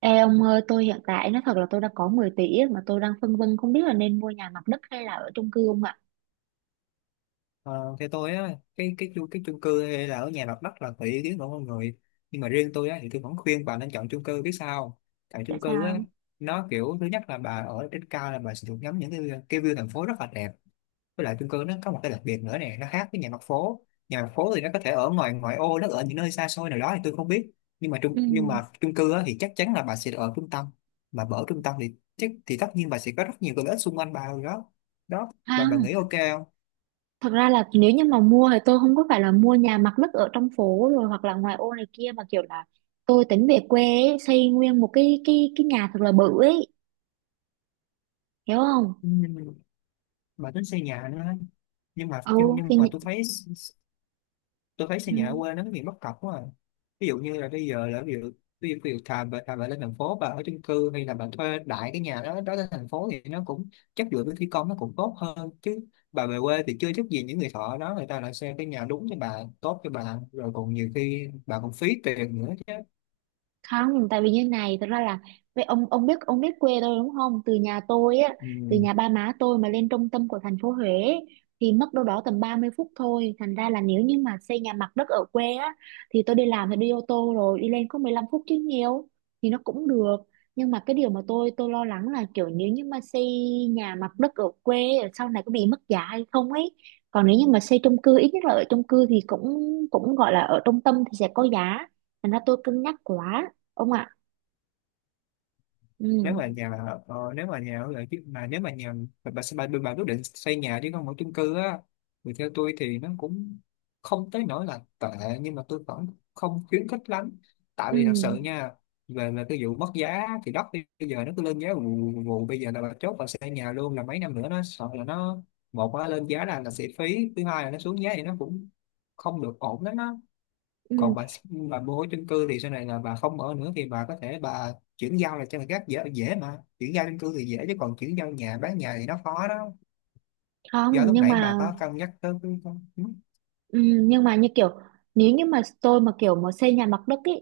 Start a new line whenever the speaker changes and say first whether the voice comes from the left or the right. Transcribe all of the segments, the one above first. right: Ê ông ơi, tôi hiện tại nói thật là tôi đã có 10 tỷ á, mà tôi đang phân vân không biết là nên mua nhà mặt đất hay là ở chung cư không ạ?
left: Ờ, theo tôi á cái chung cư hay là ở nhà mặt đất là tùy ý kiến của mọi người, nhưng mà riêng tôi á thì tôi vẫn khuyên bà nên chọn chung cư, biết sao không? Tại
right: Tại
left: chung cư á,
right: sao?
left: nó kiểu thứ nhất là bà ở trên cao là bà sẽ được ngắm những cái view thành phố rất là đẹp. Với lại chung cư nó có một cái đặc biệt nữa nè, nó khác với nhà mặt phố. Nhà mặt phố thì nó có thể ở ngoài ngoại ô, nó ở những nơi xa xôi nào đó thì tôi không biết, nhưng mà
right: Ừ,
left: chung cư á thì chắc chắn là bà sẽ ở trung tâm. Mà bà ở trung tâm thì chắc thì tất nhiên bà sẽ có rất nhiều cái lợi ích xung quanh bà rồi đó. Đó, bà
right: không,
left: nghĩ OK không?
right: thật ra là nếu như mà mua thì tôi không có phải là mua nhà mặt đất ở trong phố rồi hoặc là ngoài ô này kia, mà kiểu là tôi tính về quê ấy, xây nguyên một cái nhà thật là bự ấy, hiểu không?
left: Ừ. Mà tính xây nhà nữa ấy. nhưng mà nhưng,
right: Ừ,
left: nhưng mà tôi thấy xây nhà ở
right: thì...
left: quê nó có nhiều bất cập quá à. Ví dụ như là bây giờ là ví dụ thà bà lên thành phố bà ở chung cư hay là bà thuê đại cái nhà đó đó lên thành phố thì nó cũng chất lượng, với thi công nó cũng tốt hơn chứ. Bà về quê thì chưa chắc gì những người thợ đó người ta lại xây cái nhà đúng cho bà, tốt cho bà, rồi còn nhiều khi bà còn phí tiền nữa chứ.
right: Không, tại vì như này, thật ra là vậy, ông biết quê tôi đúng không? Từ nhà tôi á, từ
left: Ừ.
right: nhà ba má tôi mà lên trung tâm của thành phố Huế thì mất đâu đó tầm 30 phút thôi, thành ra là nếu như mà xây nhà mặt đất ở quê á thì tôi đi làm thì đi ô tô rồi đi lên có 15 phút chứ nhiều, thì nó cũng được. Nhưng mà cái điều mà tôi lo lắng là kiểu nếu như mà xây nhà mặt đất ở quê sau này có bị mất giá hay không ấy, còn nếu như mà xây chung cư, ít nhất là ở chung cư thì cũng cũng gọi là ở trung tâm thì sẽ có giá. Thành ra tôi cân nhắc quá, ông ạ.
left: nếu mà
right: Ừ.
left: nhà nếu mà nhà ở lại chứ mà Nếu mà nhà bà quyết định xây nhà chứ không ở chung cư á thì theo tôi thì nó cũng không tới nỗi là tệ, nhưng mà tôi vẫn không khuyến khích lắm. Tại
right: Ừ.
left: vì thật sự nha, về về cái vụ mất giá thì đất bây giờ nó cứ lên giá vù vù vù. Bây giờ là bà chốt bà xây nhà luôn là mấy năm nữa nó sợ là nó, một là lên giá là sẽ phí, thứ hai là nó xuống giá thì nó cũng không được ổn lắm á.
right: Ừ.
left: Còn bà bố chung cư thì sau này là bà không ở nữa thì bà có thể bà chuyển giao là cho người khác, dễ dễ mà chuyển giao chung cư thì dễ, chứ còn chuyển giao nhà, bán nhà thì nó khó đó.
right: Không,
left: Do lúc
right: nhưng
left: nãy bà
right: mà.
left: có cân nhắc tới cái con. Ừ.
right: Ừ, nhưng mà như kiểu nếu như mà tôi mà kiểu mà xây nhà mặt đất ý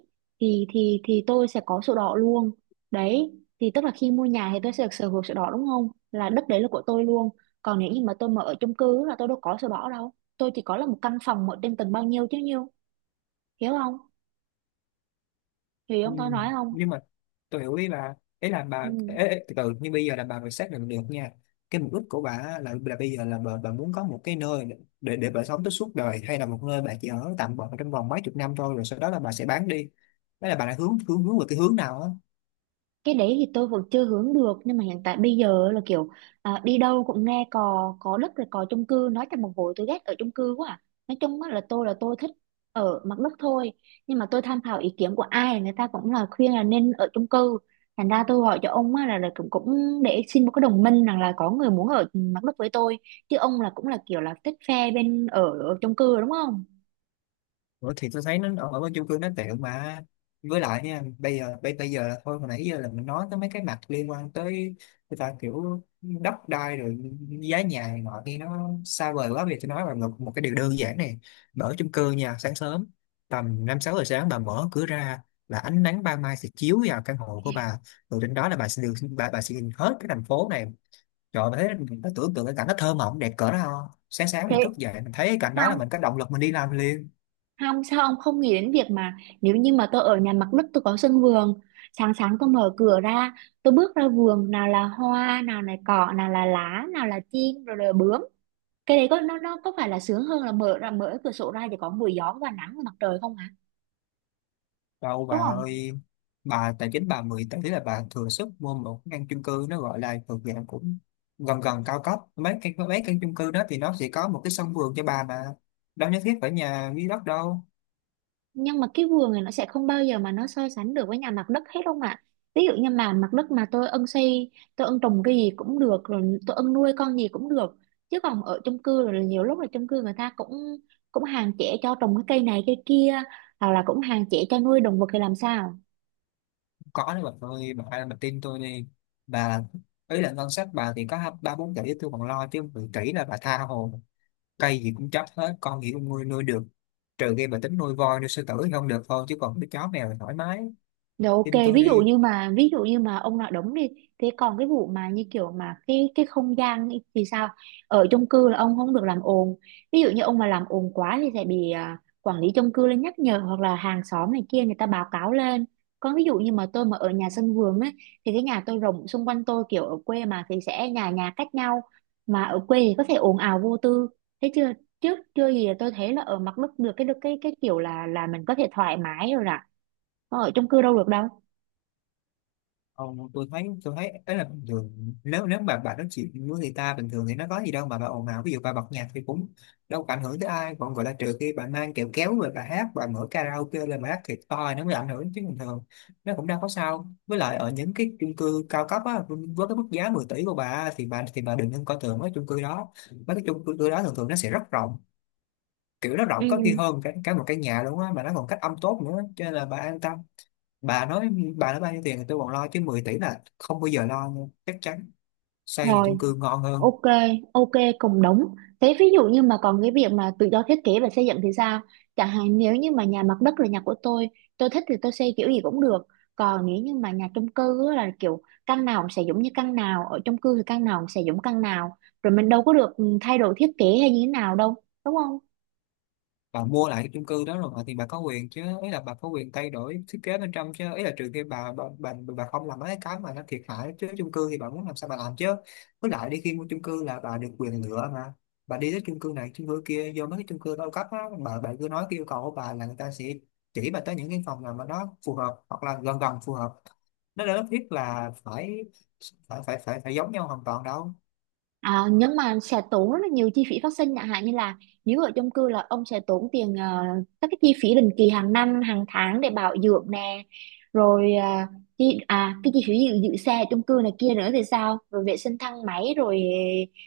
right: thì tôi sẽ có sổ đỏ luôn, đấy. Thì tức là khi mua nhà thì tôi sẽ được sở hữu sổ đỏ đúng không, là đất đấy là của tôi luôn. Còn nếu như mà tôi mà ở chung cư là tôi đâu có sổ đỏ đâu, tôi chỉ có là một căn phòng ở trên tầng bao nhiêu chứ nhiêu. Hiểu không? Hiểu
left: Ừ.
right: không, tôi nói không?
left: Nhưng mà tôi hiểu, ý là
right: Ừ.
left: bà, ê, từ từ, nhưng bây giờ là bà phải xác định được nha cái mục đích của bà á là bây giờ là bà muốn có một cái nơi để bà sống tới suốt đời hay là một nơi bà chỉ ở tạm bợ trong vòng mấy chục năm thôi rồi sau đó là bà sẽ bán đi. Đó là bà đã hướng hướng hướng về cái hướng nào á.
right: Cái đấy thì tôi vẫn chưa hướng được, nhưng mà hiện tại bây giờ là kiểu, à, đi đâu cũng nghe cò có đất rồi cò chung cư, nói trong một hồi tôi ghét ở chung cư quá à. Nói chung á là tôi thích ở mặt đất thôi, nhưng mà tôi tham khảo ý kiến của ai người ta cũng là khuyên là nên ở chung cư. Thành ra tôi gọi cho ông á là cũng để xin một cái đồng minh rằng là có người muốn ở mặt đất với tôi, chứ ông là cũng là kiểu là thích phe bên ở chung cư đúng không?
left: Ủa thì tôi thấy nó ở bên chung cư nó tiện mà. Với lại nha, bây giờ là thôi, hồi nãy giờ là mình nói tới mấy cái mặt liên quan tới người ta kiểu đất đai rồi giá nhà này nọ thì nó xa vời quá, vì tôi nói là một cái điều đơn giản này. Bà ở chung cư nha, sáng sớm tầm năm sáu giờ sáng bà mở cửa ra là ánh nắng ban mai sẽ chiếu vào căn hộ của bà, rồi trên đó là bà sẽ nhìn hết cái thành phố này. Trời ơi, thấy mình nó tưởng tượng cái cảnh nó thơ mộng đẹp cỡ nào, sáng sáng
right: Thế.
left: mình thức dậy mình thấy cái cảnh đó là
right: Không.
left: mình có động lực mình đi làm liền.
right: Không, sao ông không nghĩ đến việc mà nếu như mà tôi ở nhà mặt đất tôi có sân vườn, sáng sáng tôi mở cửa ra, tôi bước ra vườn nào là hoa, nào là cỏ, nào là lá, nào là chim rồi là bướm, cái đấy có nó có phải là sướng hơn là mở ra, mở cửa sổ ra chỉ có mùi gió và nắng và mặt trời không hả?
left: Đâu bà
right: Đúng không?
left: ơi, bà tài chính bà 10 tỷ là bà thừa sức mua một căn chung cư nó gọi là thuộc dạng cũng gần gần cao cấp. Mấy căn chung cư đó thì nó sẽ có một cái sân vườn cho bà mà. Đâu nhất thiết phải nhà dưới đất đâu.
right: Nhưng mà cái vườn này nó sẽ không bao giờ mà nó so sánh được với nhà mặt đất hết không ạ. Ví dụ như mà mặt đất mà tôi ưng xây tôi ưng trồng cái gì cũng được, rồi tôi ưng nuôi con gì cũng được. Chứ còn ở chung cư rồi là nhiều lúc là chung cư người ta cũng cũng hạn chế cho trồng cái cây này cây kia, hoặc là cũng hạn chế cho nuôi động vật thì làm sao?
left: Không có đấy bà ơi, bà tin tôi đi. Bà, ý là ngân sách bà thì có ba bốn tỷ tôi còn lo, chứ 10 tỷ là bà tha hồ. Cây gì cũng trách hết, con gì cũng nuôi nuôi được. Trừ khi bà tính nuôi voi, nuôi sư tử thì không được thôi, chứ còn cái chó mèo thì thoải mái.
right: Rồi, ok,
left: Tin tôi
right: ví dụ
left: đi.
right: như mà ví dụ như mà ông nói đúng đi, thế còn cái vụ mà như kiểu mà cái không gian ấy thì sao? Ở chung cư là ông không được làm ồn. Ví dụ như ông mà làm ồn quá thì sẽ bị, quản lý chung cư lên nhắc nhở, hoặc là hàng xóm này kia người ta báo cáo lên. Còn ví dụ như mà tôi mà ở nhà sân vườn ấy thì cái nhà tôi rộng, xung quanh tôi kiểu ở quê mà thì sẽ nhà nhà cách nhau, mà ở quê thì có thể ồn ào vô tư. Thế chưa, trước chưa gì là tôi thấy là ở mặt đất được cái kiểu là mình có thể thoải mái rồi nè, họ ở chung cư đâu được đâu.
left: Ờ, tôi thấy ấy là bình thường, nếu nếu mà bà nói chuyện với người ta bình thường thì nó có gì đâu mà bà ồn ào, ví dụ bà bật nhạc thì cũng đâu có ảnh hưởng tới ai, còn gọi là trừ khi bà mang kẹo kéo rồi bà hát, bà mở karaoke lên bà hát thiệt to thì nó mới ảnh hưởng, chứ bình thường nó cũng đâu có sao. Với lại ở những cái chung cư cao cấp á, với cái mức giá 10 tỷ của bà thì bà đừng nên coi thường mấy chung cư đó. Mấy cái chung cư đó thường thường nó sẽ rất rộng, kiểu nó
right: Ừ.
left: rộng có khi hơn cả một căn nhà luôn á, mà nó còn cách âm tốt nữa, cho nên là bà an tâm. Bà nói bà nói bao nhiêu tiền thì tôi còn lo chứ 10 tỷ là không bao giờ lo nha, chắc chắn xây nhà
right: Rồi,
left: chung cư ngon hơn.
right: ok, ok, cùng đúng. Thế ví dụ như mà còn cái việc mà tự do thiết kế và xây dựng thì sao? Chẳng hạn nếu như mà nhà mặt đất là nhà của tôi thích thì tôi xây kiểu gì cũng được. Còn nếu như mà nhà chung cư á là kiểu căn nào cũng sẽ giống như căn nào, ở chung cư thì căn nào cũng sẽ giống căn nào, rồi mình đâu có được thay đổi thiết kế hay như thế nào đâu, đúng không?
left: Bà mua lại cái chung cư đó rồi mà thì bà có quyền chứ, ý là bà có quyền thay đổi thiết kế bên trong chứ, ý là trừ khi bà không làm mấy cái mà nó thiệt hại, chứ chung cư thì bà muốn làm sao bà làm chứ. Với lại đi khi mua chung cư là bà được quyền lựa mà, bà đi tới chung cư này chung cư kia, vô mấy cái chung cư cao cấp á, bà cứ nói cái yêu cầu của bà là người ta sẽ chỉ bà tới những cái phòng nào mà nó phù hợp hoặc là gần gần phù hợp, nó đâu nhất thiết là phải phải phải phải phải giống nhau hoàn toàn đâu.
right: À, nhưng mà sẽ tốn rất là nhiều chi phí phát sinh, chẳng hạn như là nếu ở chung cư là ông sẽ tốn tiền, các cái chi phí định kỳ hàng năm hàng tháng để bảo dưỡng nè, rồi chi, à cái chi phí giữ xe ở chung cư này kia nữa thì sao, rồi vệ sinh thang máy, rồi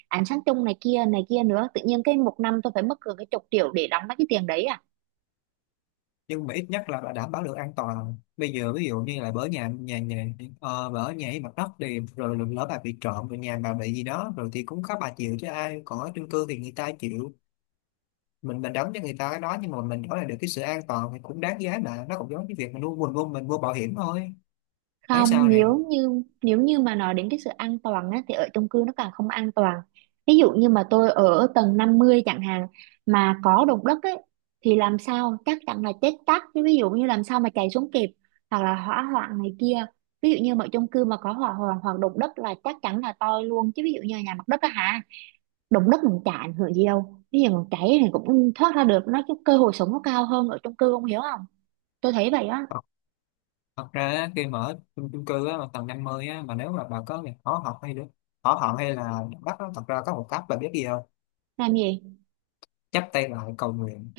right: ánh sáng chung này kia nữa, tự nhiên cái một năm tôi phải mất gần cái chục triệu để đóng mấy cái tiền đấy.
left: Nhưng mà ít nhất là đảm bảo được an toàn. Bây giờ ví dụ như là bỡ nhà nhà nhà ờ, bà ở nhà ấy mặt đất thì rồi lỡ bà bị trộm rồi nhà bà bị gì đó rồi thì cũng có bà chịu chứ ai, còn ở chung cư thì người ta chịu. Mình đóng cho người ta cái đó, nhưng mà mình nói là được cái sự an toàn thì cũng đáng giá mà, nó cũng giống như việc mình mua bảo hiểm thôi. Thấy
right: Không,
left: sao nè?
right: nếu như mà nói đến cái sự an toàn á, thì ở chung cư nó càng không an toàn. Ví dụ như mà tôi ở tầng 50 chẳng hạn, mà có động đất ấy thì làm sao, chắc chắn là chết tắt. Chứ ví dụ như làm sao mà chạy xuống kịp, hoặc là hỏa hoạn này kia. Ví dụ như mà chung cư mà có hỏa hoạn hoặc động đất là chắc chắn là toi luôn, chứ ví dụ như nhà mặt đất á hả, động đất mình chả ảnh hưởng gì đâu. Ví dụ mình cháy thì cũng thoát ra được, nó cái cơ hội sống nó cao hơn ở chung cư, không hiểu không? Tôi thấy vậy á.
left: Thật, thật ra á, khi mà ở chung cư á, mà tầng 50 á, mà nếu mà bà có việc hỏ học hay là bắt á, thật ra có một cách bà biết gì không?
right: Làm gì?
left: Chắp tay lại cầu nguyện.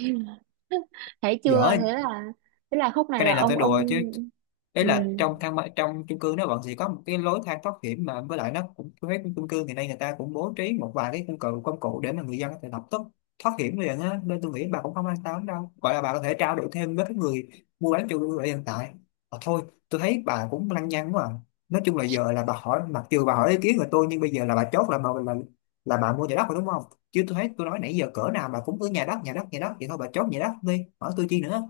right: Thấy
left: Dở.
right: chưa, thế là khúc này
left: Cái
right: là
left: này là tôi
right: ông
left: đùa chứ,
right: ông
left: đấy
right: Ừ.
left: là trong chung cư nó vẫn sẽ có một cái lối thang thoát hiểm mà, với lại nó cũng, với cái chung cư thì nay người ta cũng bố trí một vài cái công cụ để mà người dân có thể lập tức thoát hiểm liền á, nên tôi nghĩ bà cũng không an tâm đâu, gọi là bà có thể trao đổi thêm với cái người mua bán chung cư ở hiện tại. Thôi, tôi thấy bà cũng lăng nhăng quá à. Nói chung là giờ là bà hỏi, mặc dù bà hỏi ý kiến của tôi nhưng bây giờ là bà chốt là bà mua nhà đất rồi đúng không? Chứ tôi thấy tôi nói nãy giờ cỡ nào bà cũng cứ nhà đất, nhà đất, nhà đất vậy thôi, bà chốt nhà đất đi hỏi tôi chi nữa.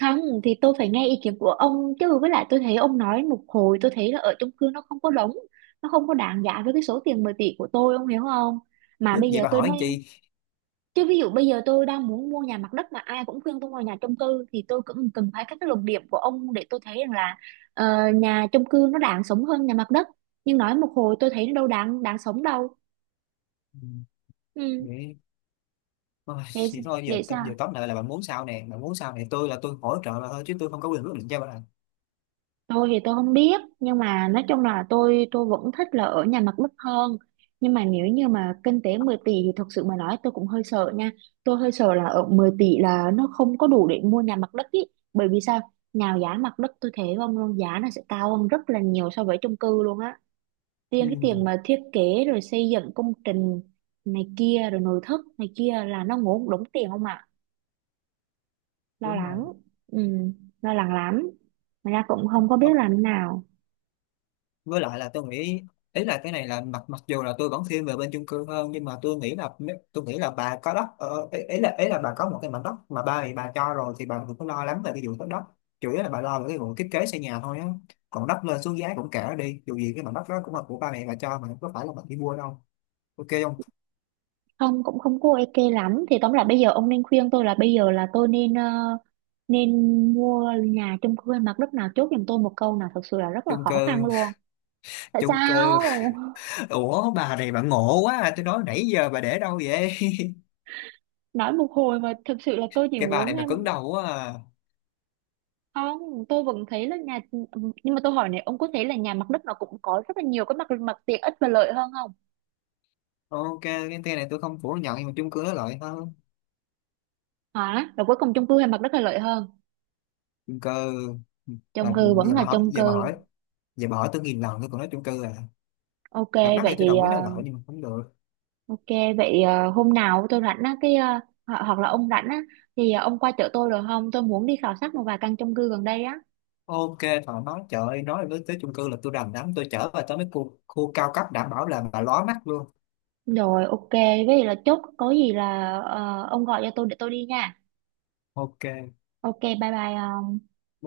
right: Không, thì tôi phải nghe ý kiến của ông chứ, với lại tôi thấy ông nói một hồi tôi thấy là ở chung cư nó không có đúng, nó không có đáng giá với cái số tiền 10 tỷ của tôi, ông hiểu không? Mà bây
left: Vậy
right: giờ
left: bà
right: tôi
left: hỏi
right: nói,
left: anh chị.
right: chứ ví dụ bây giờ tôi đang muốn mua nhà mặt đất mà ai cũng khuyên tôi mua nhà chung cư, thì tôi cũng cần phải các cái luận điểm của ông để tôi thấy rằng là, ờ, nhà chung cư nó đáng sống hơn nhà mặt đất, nhưng nói một hồi tôi thấy nó đâu đáng đáng sống đâu.
left: Ừ.
right: Ừ.
left: Vậy. Ôi,
right: Vậy.
left: thì thôi giờ
right: Vậy sao?
left: giờ tóm lại là bạn muốn sao nè, bạn muốn sao nè, tôi là tôi hỗ trợ là thôi chứ tôi không có quyền quyết định cho bạn.
right: Tôi thì tôi không biết, nhưng mà nói chung là tôi vẫn thích là ở nhà mặt đất hơn, nhưng mà nếu như mà kinh tế 10 tỷ thì thật sự mà nói tôi cũng hơi sợ nha, tôi hơi sợ là ở 10 tỷ là nó không có đủ để mua nhà mặt đất ý. Bởi vì sao, nào giá mặt đất tôi thấy không luôn, giá nó sẽ cao hơn rất là nhiều so với chung cư luôn á, riêng
left: Ừ,
right: cái tiền mà thiết kế rồi xây dựng công trình này kia rồi nội thất này kia là nó ngốn đống tiền không ạ. Lo
left: đúng rồi.
right: lắng. Ừ, lo lắng lắm mà ra cũng không có biết
left: Ờ,
right: làm thế nào.
left: với lại là tôi nghĩ, ý là cái này là mặc mặc dù là tôi vẫn thiên về bên chung cư hơn, nhưng mà tôi nghĩ là bà có đất, ý là bà có một cái mảnh đất mà ba thì bà cho rồi thì bà đừng có lo lắm về cái vụ đất đất, chủ yếu là bà lo về cái vụ thiết kế xây nhà thôi á. Còn đất lên xuống giá cũng kệ nó đi, dù gì cái mảnh đất đó cũng là của ba mẹ bà cho mà không có phải là bà đi mua đâu, OK không?
right: Không cũng không có ok lắm, thì tóm lại bây giờ ông nên khuyên tôi là bây giờ là tôi nên, ờ, nên mua nhà chung cư hay mặt đất, nào chốt giùm tôi một câu nào, thật sự là rất là
left: Chung
right: khó khăn
left: cư
right: luôn. Tại
left: chung cư.
right: sao?
left: Ủa bà này bà ngộ quá à, tôi nói nãy giờ bà để đâu vậy?
right: Nói một hồi mà thực sự là tôi chỉ
left: Cái bà
right: muốn
left: này bà
right: em.
left: cứng đầu quá à.
right: Không, tôi vẫn thấy là nhà. Nhưng mà tôi hỏi này, ông có thấy là nhà mặt đất nó cũng có rất là nhiều cái mặt mặt tiện ích và lợi hơn không?
left: OK cái tên này tôi không phủ nhận, nhưng mà chung cư nó lợi hơn.
right: Hả, rồi cuối cùng chung cư hay mặt đất là lợi hơn?
left: Chung cư. Bà,
right: Chung cư vẫn
left: giờ
right: là
left: bà hỏi
right: chung
left: Giờ bà
right: cư.
left: hỏi Giờ bà hỏi tôi nghìn lần tôi còn nói chung cư à.
right: Ok.
left: Mặt đất
right: Vậy
left: thì tôi
right: thì,
left: đồng
right: ờ,
left: ý nó lợi, nhưng mà không được.
right: ok, vậy, ờ, hôm nào tôi rảnh á, hoặc là ông rảnh á, thì ông qua chợ tôi được không? Tôi muốn đi khảo sát một vài căn chung cư gần đây á.
left: OK, thoải mái, trời ơi, nói đến tới chung cư là tôi đành lắm. Tôi chở bà tới mấy khu cao cấp đảm bảo là bà lóa mắt luôn.
right: Rồi, ok, vậy là chốt có gì là, ờ, ông gọi cho tôi để tôi đi nha.
left: OK.
right: Ok, bye bye. Ờ.